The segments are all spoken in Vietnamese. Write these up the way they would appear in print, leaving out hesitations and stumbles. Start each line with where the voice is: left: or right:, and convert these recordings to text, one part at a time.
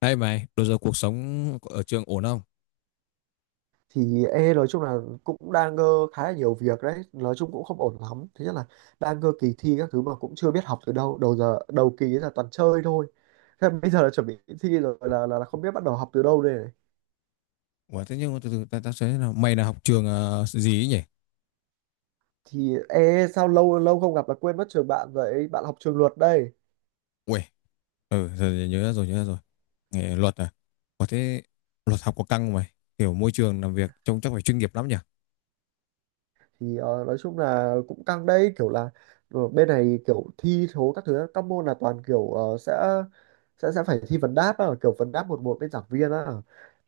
left: Hay mày, bây giờ cuộc sống ở trường ổn không?
right: Thì e nói chung là cũng đang ngơ khá là nhiều việc đấy, nói chung cũng không ổn lắm. Thứ nhất là đang ngơ kỳ thi các thứ mà cũng chưa biết học từ đâu, đầu giờ đầu kỳ ấy là toàn chơi thôi. Thế mà bây giờ là chuẩn bị thi rồi là, là không biết bắt đầu học từ đâu đây này.
left: Ủa, thế nhưng mà từ từ ta sẽ thế nào? Mày là học trường gì ấy nhỉ?
right: Thì e sao, lâu lâu không gặp là quên mất trường bạn, vậy bạn học trường luật đây.
left: Uầy, ừ, giờ nhớ ra rồi, nhớ ra rồi. Nghề luật à? Ủa thế luật học có căng không mày? Kiểu môi trường làm việc trông chắc phải chuyên nghiệp lắm nhỉ?
right: Thì nói chung là cũng căng đấy, kiểu là bên này kiểu thi thố các thứ, các môn là toàn kiểu sẽ sẽ phải thi vấn đáp á, kiểu vấn đáp một một bên giảng viên á.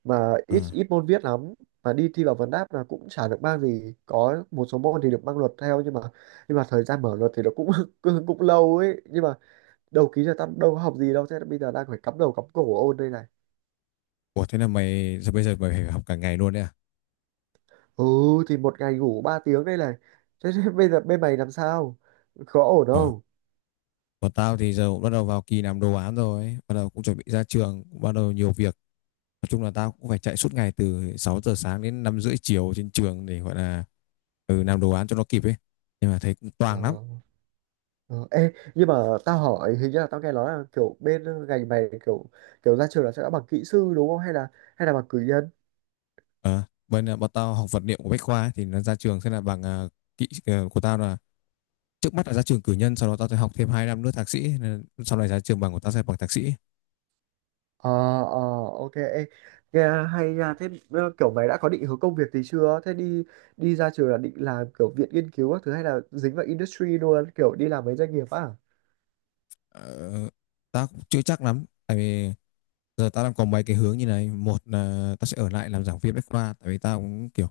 right: Mà ít
left: À.
right: ít môn viết lắm. Mà đi thi vào vấn đáp là cũng chả được mang gì, có một số môn thì được mang luật theo, nhưng mà thời gian mở luật thì nó cũng cũng lâu ấy, nhưng mà đầu ký giờ tao đâu có học gì đâu, thế bây giờ đang phải cắm đầu cắm cổ ôn đây này.
left: Ủa thế là mày, bây giờ mày phải học cả ngày luôn đấy à?
right: Ừ, thì một ngày ngủ 3 tiếng đây này. Thế, thế bây giờ bên mày làm sao, có ổn
left: Ờ.
right: không?
left: Còn tao thì giờ cũng bắt đầu vào kỳ làm đồ án rồi ấy. Bắt đầu cũng chuẩn bị ra trường, cũng bắt đầu nhiều việc. Nói chung là tao cũng phải chạy suốt ngày từ 6 giờ sáng đến 5 rưỡi chiều trên trường để gọi là làm đồ án cho nó kịp ấy. Nhưng mà thấy cũng
right: Ờ.
left: toang lắm.
right: Ờ, ê, nhưng mà tao hỏi, hình như là tao nghe nói là kiểu bên ngành mày kiểu kiểu ra trường là sẽ đã bằng kỹ sư đúng không, hay là bằng cử nhân?
left: Ờ, bọn tao học vật liệu của Bách Khoa ấy, thì nó ra trường sẽ là bằng kỹ của tao là, trước mắt là ra trường cử nhân, sau đó tao sẽ học thêm 2 năm nữa thạc sĩ, nên sau này ra trường bằng của tao sẽ bằng thạc sĩ.
right: Ờ. Ờ, OK, ê, nghe hay nha. Thế kiểu mày đã có định hướng công việc gì chưa? Thế đi đi ra trường là định làm kiểu viện nghiên cứu các thứ hay là dính vào industry luôn, kiểu đi làm mấy doanh nghiệp á?
left: ờ, Tao cũng chưa chắc lắm, tại vì giờ tao đang có mấy cái hướng như này: một là tao sẽ ở lại làm giảng viên Bách Khoa, tại vì tao cũng kiểu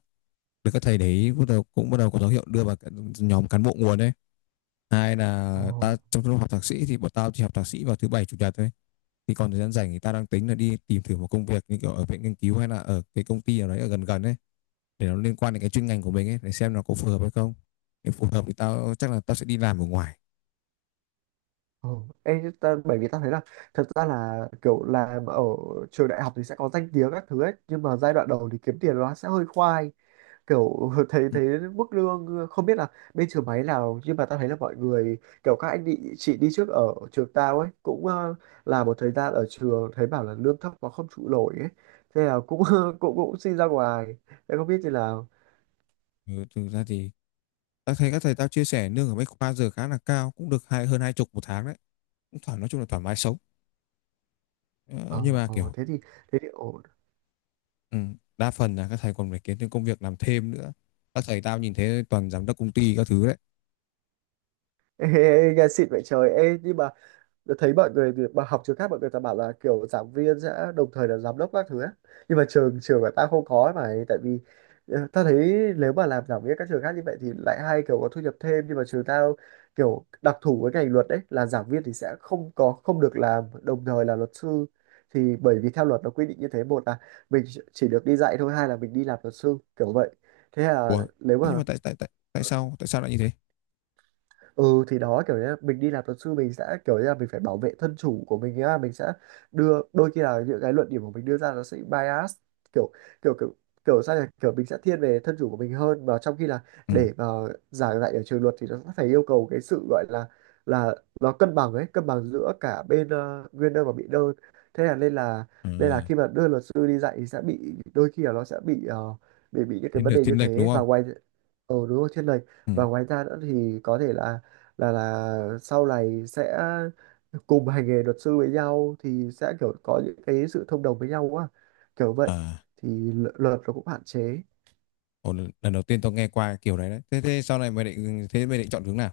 left: được các thầy đấy bắt đầu cũng bắt đầu có dấu hiệu đưa vào cái nhóm cán bộ nguồn đấy. Hai
right: Ờ.
left: là ta, trong lúc học thạc sĩ thì bọn tao chỉ học thạc sĩ vào thứ bảy chủ nhật thôi, thì còn thời gian rảnh thì tao đang tính là đi tìm thử một công việc như kiểu ở viện nghiên cứu hay là ở cái công ty nào đấy ở gần gần ấy, để nó liên quan đến cái chuyên ngành của mình ấy, để xem nó có phù hợp hay không. Nếu phù hợp thì tao chắc là tao sẽ đi làm ở ngoài.
right: Ồ, ê, ta, bởi vì ta thấy là, thật ra là kiểu làm ở trường đại học thì sẽ có danh tiếng các thứ ấy, nhưng mà giai đoạn đầu thì kiếm tiền nó sẽ hơi khoai, kiểu thấy
left: Ừ.
right: thấy mức lương không biết là bên trường máy nào, nhưng mà ta thấy là mọi người, kiểu các anh đi chị đi trước ở trường tao ấy cũng làm một thời gian ở trường thấy bảo là lương thấp quá không trụ nổi ấy, thế là cũng cũng cũng xin ra ngoài. Thế không biết thì là.
left: Ừ, thực ra thì tao thấy các thầy tao chia sẻ lương ở Bách Khoa giờ khá là cao, cũng được hai hơn hai chục một tháng đấy, cũng thoải nói chung là thoải mái sống. Ờ,
right: Ờ,
left: nhưng mà
right: ờ,
left: kiểu,
right: thế thì ổn.
left: ừ, đa phần là các thầy còn phải kiếm thêm công việc làm thêm nữa. Các thầy tao nhìn thấy toàn giám đốc công ty các thứ đấy.
right: ê, ê, ê, nghe xịn vậy trời, ê, nhưng mà đã thấy mọi người bà học trường khác, mọi người ta bảo là kiểu giảng viên sẽ đồng thời là giám đốc các thứ á. Nhưng mà trường trường của ta không có ấy, mà tại vì ta thấy nếu mà làm giảng viên các trường khác như vậy thì lại hay kiểu có thu nhập thêm, nhưng mà trường tao kiểu đặc thù với ngành luật đấy là giảng viên thì sẽ không được làm đồng thời là luật sư. Thì bởi vì theo luật nó quy định như thế, một là mình chỉ được đi dạy thôi, hai là mình đi làm luật sư kiểu vậy. Thế là
left: Ủa
right: nếu
left: thế nhưng
right: mà
left: mà tại tại tại tại sao lại như thế?
right: ừ, thì đó, kiểu như là mình đi làm luật sư mình sẽ kiểu như là mình phải bảo vệ thân chủ của mình á, mình sẽ đưa, đôi khi là những cái luận điểm của mình đưa ra nó sẽ bias, kiểu kiểu kiểu kiểu sao nhỉ, kiểu mình sẽ thiên về thân chủ của mình hơn, mà trong khi là
left: Ừ.
right: để mà giảng dạy ở trường luật thì nó sẽ phải yêu cầu cái sự gọi là là nó cân bằng ấy, cân bằng giữa cả bên nguyên đơn và bị đơn. Thế là nên là
left: À,
right: khi mà đưa luật sư đi dạy thì sẽ bị, đôi khi là nó sẽ bị bị những cái vấn đề như
left: thiên lệch đúng
right: thế. Và
left: không?
right: ngoài, ờ đúng rồi, thiên lệch.
left: Ừ.
right: Và ngoài ra nữa thì có thể là là sau này sẽ cùng hành nghề luật sư với nhau thì sẽ kiểu có những cái sự thông đồng với nhau quá, kiểu vậy
left: À,
right: thì luật nó cũng hạn chế.
left: ồ, lần đầu tiên tao nghe qua kiểu đấy đấy. Thế thế sau này mày định, thế mày định chọn hướng nào?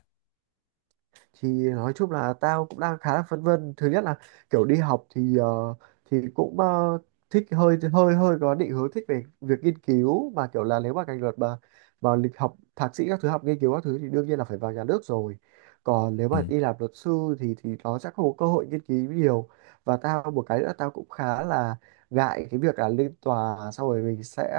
right: Thì nói chung là tao cũng đang khá là phân vân. Thứ nhất là kiểu đi học thì thì cũng thích, hơi hơi hơi có định hướng thích về việc nghiên cứu, mà kiểu là nếu mà ngành luật mà lịch học thạc sĩ các thứ, học nghiên cứu các thứ thì đương nhiên là phải vào nhà nước rồi. Còn nếu
left: Ừ.
right: mà đi làm luật sư thì nó sẽ không có cơ hội nghiên cứu nhiều. Và tao một cái nữa tao cũng khá là ngại cái việc là lên tòa xong rồi mình sẽ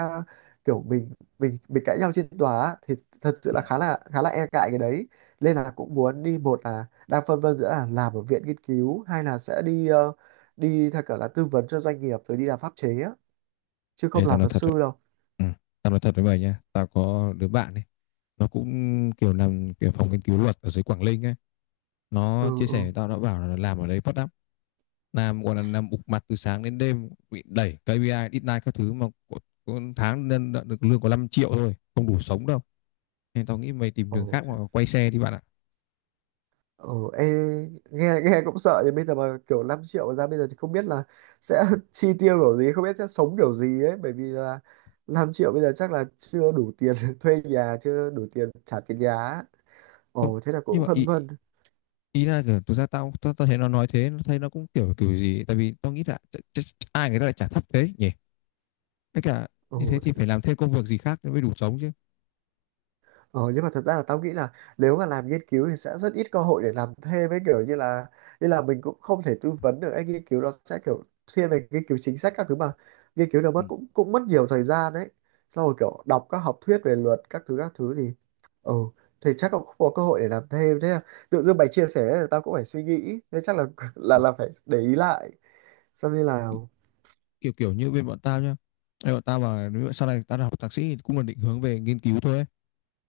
right: kiểu, mình cãi nhau trên tòa á, thì thật sự là khá là, khá là e ngại cái đấy. Nên là cũng muốn đi, một là đang phân vân giữa là làm ở viện nghiên cứu hay là sẽ đi đi theo kiểu là tư vấn cho doanh nghiệp rồi đi làm pháp chế á, chứ không
left: Ê, tao
right: làm
left: nói
right: luật
left: thật đấy.
right: sư đâu.
left: Ừ. Tao nói thật với mày nha. Tao có đứa bạn ấy. Nó cũng kiểu làm kiểu phòng nghiên cứu luật ở dưới Quảng Ninh ấy. Nó
right: Ừ,
left: chia
right: ừ.
left: sẻ với tao, nó bảo là làm ở đấy phát lắm. Làm còn là làm bục mặt từ sáng đến đêm, bị đẩy KPI, deadline các thứ, mà có tháng nên đã được lương có 5 triệu thôi, không đủ sống đâu. Nên tao nghĩ mày tìm đường
right: Ồ,
left: khác mà quay xe đi bạn ạ.
right: ồ, ê, nghe nghe cũng sợ, nhưng bây giờ mà kiểu 5 triệu mà ra bây giờ thì không biết là sẽ chi tiêu kiểu gì, không biết sẽ sống kiểu gì ấy, bởi vì là 5 triệu bây giờ chắc là chưa đủ tiền thuê nhà, chưa đủ tiền trả tiền nhà á.
left: Không,
right: Ồ, thế là
left: nhưng
right: cũng
left: mà
right: phân
left: ý,
right: vân.
left: ý là kiểu thực ra tao tao, tao thấy nó nói thế, nó thấy nó cũng kiểu kiểu gì, tại vì tao nghĩ là ai người ta lại trả thấp thế nhỉ, tất cả
right: Ồ.
left: như thế thì phải làm thêm công việc gì khác mới đủ sống chứ.
right: Ờ, nhưng mà thật ra là tao nghĩ là nếu mà làm nghiên cứu thì sẽ rất ít cơ hội để làm thêm ấy, kiểu như là mình cũng không thể tư vấn được, anh nghiên cứu nó sẽ kiểu thiên về nghiên cứu chính sách các thứ, mà nghiên cứu nó
left: Ừ.
right: mất cũng, mất nhiều thời gian đấy, xong rồi kiểu đọc các học thuyết về luật các thứ thì, ừ, thì chắc cũng không có cơ hội để làm thêm. Thế là tự dưng mày chia sẻ là tao cũng phải suy nghĩ, thế chắc là là phải để ý lại, xong như là.
left: Kiểu kiểu như bên bọn tao nhá. Ê, bọn tao mà nếu sau này tao học thạc sĩ thì cũng là định hướng về nghiên cứu thôi ấy.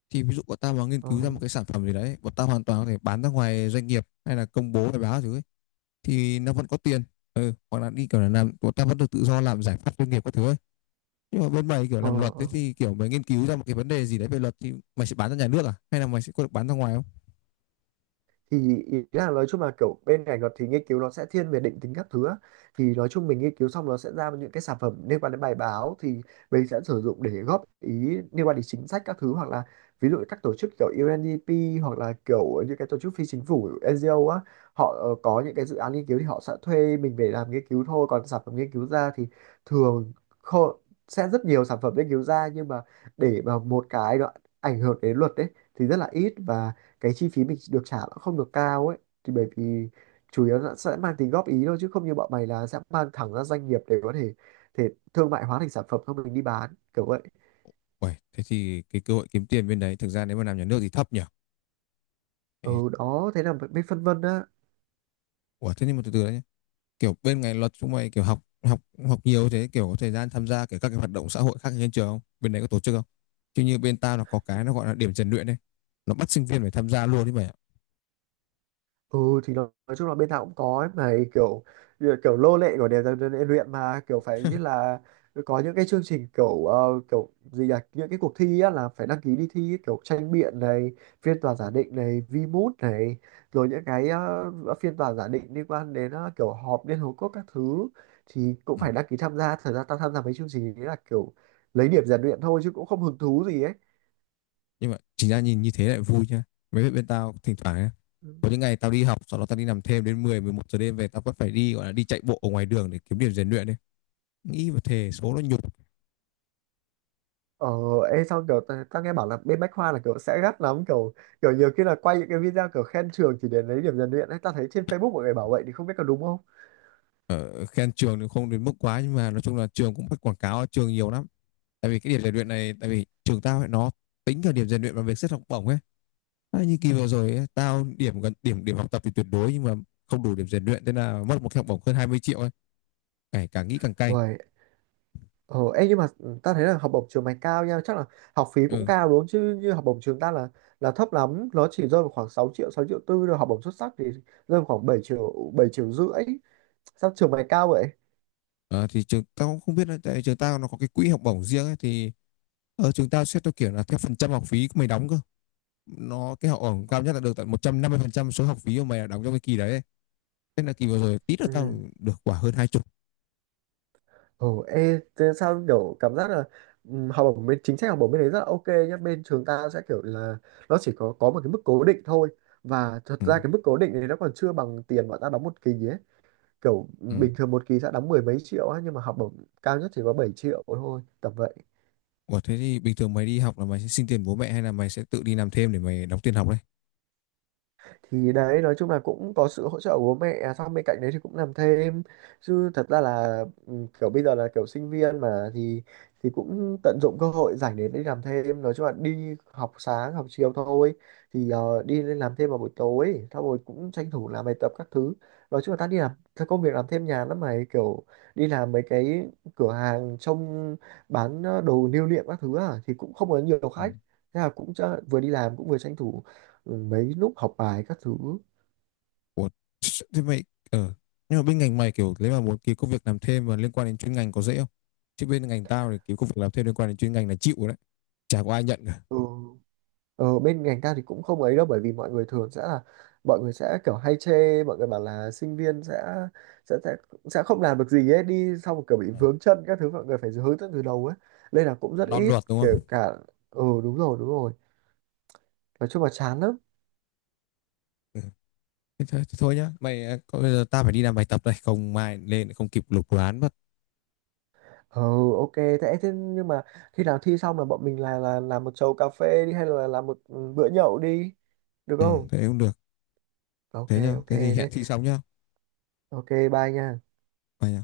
left: Thì ví dụ bọn tao mà nghiên
right: Ờ,
left: cứu ra một cái sản phẩm gì đấy, bọn tao hoàn toàn có thể bán ra ngoài doanh nghiệp hay là công bố bài báo thứ ấy. Thì nó vẫn có tiền. Ừ, hoặc là đi kiểu là làm, bọn tao vẫn được tự do làm giải pháp doanh nghiệp các thứ ấy. Nhưng mà bên mày kiểu
right: ờ,
left: làm luật thế,
right: ờ,
left: thì kiểu mày nghiên cứu ra một cái vấn đề gì đấy về luật thì mày sẽ bán ra nhà nước à? Hay là mày sẽ có được bán ra ngoài không?
right: thì ý là nói chung là kiểu bên ngành luật thì nghiên cứu nó sẽ thiên về định tính các thứ á. Thì nói chung mình nghiên cứu xong nó sẽ ra những cái sản phẩm liên quan đến bài báo thì mình sẽ sử dụng để góp ý liên quan đến chính sách các thứ, hoặc là ví dụ các tổ chức kiểu UNDP, hoặc là kiểu những cái tổ chức phi chính phủ NGO á, họ có những cái dự án nghiên cứu thì họ sẽ thuê mình về làm nghiên cứu thôi. Còn sản phẩm nghiên cứu ra thì thường kho- sẽ rất nhiều sản phẩm nghiên cứu ra, nhưng mà để mà một cái nó ảnh hưởng đến luật đấy thì rất là ít. Và cái chi phí mình được trả nó không được cao ấy, thì bởi vì chủ yếu nó sẽ mang tính góp ý thôi, chứ không như bọn mày là sẽ mang thẳng ra doanh nghiệp để có thể thể thương mại hóa thành sản phẩm xong mình đi bán kiểu vậy.
left: Uầy, thế thì cái cơ hội kiếm tiền bên đấy, thực ra nếu mà làm nhà nước thì thấp nhỉ?
right: Ừ đó, thế là mới phân vân á.
left: Ủa thế nhưng mà từ từ đấy nhé. Kiểu bên ngành luật chúng mày kiểu học học học nhiều thế, kiểu có thời gian tham gia kiểu các cái hoạt động xã hội khác trên trường không? Bên đấy có tổ chức không? Chứ như bên tao là có cái nó gọi là điểm rèn luyện đấy. Nó bắt sinh viên phải tham gia luôn đấy mày ạ.
right: Ừ, thì nói chung là bên nào cũng có ấy, mà kiểu kiểu lô lệ của đèn dần dần luyện luyện mà kiểu phải như là có những cái chương trình kiểu kiểu gì là những cái cuộc thi á, là phải đăng ký đi thi ấy, kiểu tranh biện này, phiên tòa giả định này, VMoot này, rồi những cái phiên tòa giả định liên quan đến kiểu họp Liên Hợp Quốc các thứ, thì cũng
left: Ừ.
right: phải đăng ký tham gia. Thật ra tao tham gia mấy chương trình đấy là kiểu lấy điểm rèn luyện thôi chứ cũng không hứng thú gì ấy.
left: Nhưng mà chính ra nhìn như thế lại vui nhá, mấy bên, bên tao thỉnh thoảng nhá, có những ngày tao đi học sau đó tao đi nằm thêm đến mười mười một giờ đêm, về tao vẫn phải đi gọi là đi chạy bộ ở ngoài đường để kiếm điểm rèn luyện đấy, nghĩ và thề số nó nhục.
right: Ờ, ê sao kiểu tao tao nghe bảo là bên Bách Khoa là kiểu sẽ gắt lắm, kiểu kiểu nhiều khi là quay những cái video kiểu khen trường chỉ để lấy điểm rèn luyện ấy, tao thấy trên Facebook mọi người bảo vậy thì không biết có đúng không?
left: Ở khen trường thì không đến mức quá, nhưng mà nói chung là trường cũng bắt quảng cáo trường nhiều lắm, tại vì cái điểm rèn luyện này, tại vì trường tao ấy, nó tính cả điểm rèn luyện và việc xét học bổng ấy. À, như kỳ vừa rồi ấy, tao điểm, gần điểm điểm học tập thì tuyệt đối, nhưng mà không đủ điểm rèn luyện, thế là mất một cái học bổng hơn 20 triệu ấy, cả, cả nghĩ càng cay.
right: Uầy, ờ, ê nhưng mà tao thấy là học bổng trường mày cao nha, chắc là học phí cũng
left: Ừ.
right: cao đúng không? Chứ như học bổng trường ta là thấp lắm, nó chỉ rơi vào khoảng 6 triệu, 6,4 triệu, rồi học bổng xuất sắc thì rơi vào khoảng 7 triệu, 7,5 triệu. Sao trường mày cao vậy?
left: Ờ, thì trường tao cũng không biết nữa, tại trường tao nó có cái quỹ học bổng riêng ấy, thì ở trường tao xét theo kiểu là theo phần trăm học phí của mày đóng cơ, nó cái học bổng cao nhất là được tận 150% số học phí của mày đã đóng trong cái kỳ đấy ấy. Thế là kỳ vừa rồi tí nữa tao
right: Ừ.
left: được quả hơn hai chục.
right: Ồ, ê, thế sao kiểu cảm giác là học bổng bên chính sách, học bổng bên đấy rất là OK nhá bên trường ta sẽ kiểu là nó chỉ có một cái mức cố định thôi, và thật
left: Ừ.
right: ra cái mức cố định này nó còn chưa bằng tiền bọn ta đóng một kỳ ấy, kiểu
left: Ừ.
right: bình thường một kỳ sẽ đóng mười mấy triệu ấy, nhưng mà học bổng cao nhất chỉ có 7 triệu thôi tầm vậy.
left: Ủa thế thì bình thường mày đi học là mày sẽ xin tiền bố mẹ hay là mày sẽ tự đi làm thêm để mày đóng tiền học đấy?
right: Thì đấy nói chung là cũng có sự hỗ trợ của bố mẹ, à xong bên cạnh đấy thì cũng làm thêm, chứ thật ra là ừ, kiểu bây giờ là kiểu sinh viên mà thì cũng tận dụng cơ hội rảnh để đi làm thêm. Nói chung là đi học sáng học chiều thôi, thì đi lên làm thêm vào buổi tối xong rồi cũng tranh thủ làm bài tập các thứ. Nói chung là ta đi làm cái công việc làm thêm nhàn lắm mày, kiểu đi làm mấy cái cửa hàng trông bán đồ lưu niệm các thứ à, thì cũng không có nhiều
left: Ừ.
right: khách. Thế là cũng vừa đi làm cũng vừa tranh thủ, ừ, mấy lúc học bài các thứ.
left: Ủa thế mày, ờ nhưng mà bên ngành mày kiểu nếu mà muốn kiếm công việc làm thêm mà liên quan đến chuyên ngành có dễ không, chứ bên ngành tao thì kiếm công việc làm thêm liên quan đến chuyên ngành là chịu rồi đấy, chả có ai nhận cả.
right: Ừ. Bên ngành ta thì cũng không ấy đâu, bởi vì mọi người thường sẽ là, mọi người sẽ kiểu hay chê, mọi người bảo là sinh viên sẽ sẽ sẽ, sẽ không làm được gì ấy, đi xong rồi kiểu bị
left: Ừ.
right: vướng chân các thứ, mọi người phải hướng dẫn từ đầu ấy, nên là cũng rất
left: Non
right: ít
left: luật đúng
right: kể
left: không?
right: cả. Ừ đúng rồi, đúng rồi, nói chung là chán lắm.
left: Ừ. Thế thôi nhá mày à, có- bây giờ ta phải đi làm bài tập đây, không mai lên lại không kịp lục đồ án mất.
right: Ừ, OK thế, nhưng mà khi nào thi xong là bọn mình là làm một chầu cà phê đi, hay là làm một bữa nhậu đi, được
left: Ừ,
right: không?
left: thế cũng được.
right: OK.
left: Thế nhá,
right: OK
left: thế thì hẹn
right: thế.
left: thi xong nhá,
right: OK bye nha.
left: mày nhá.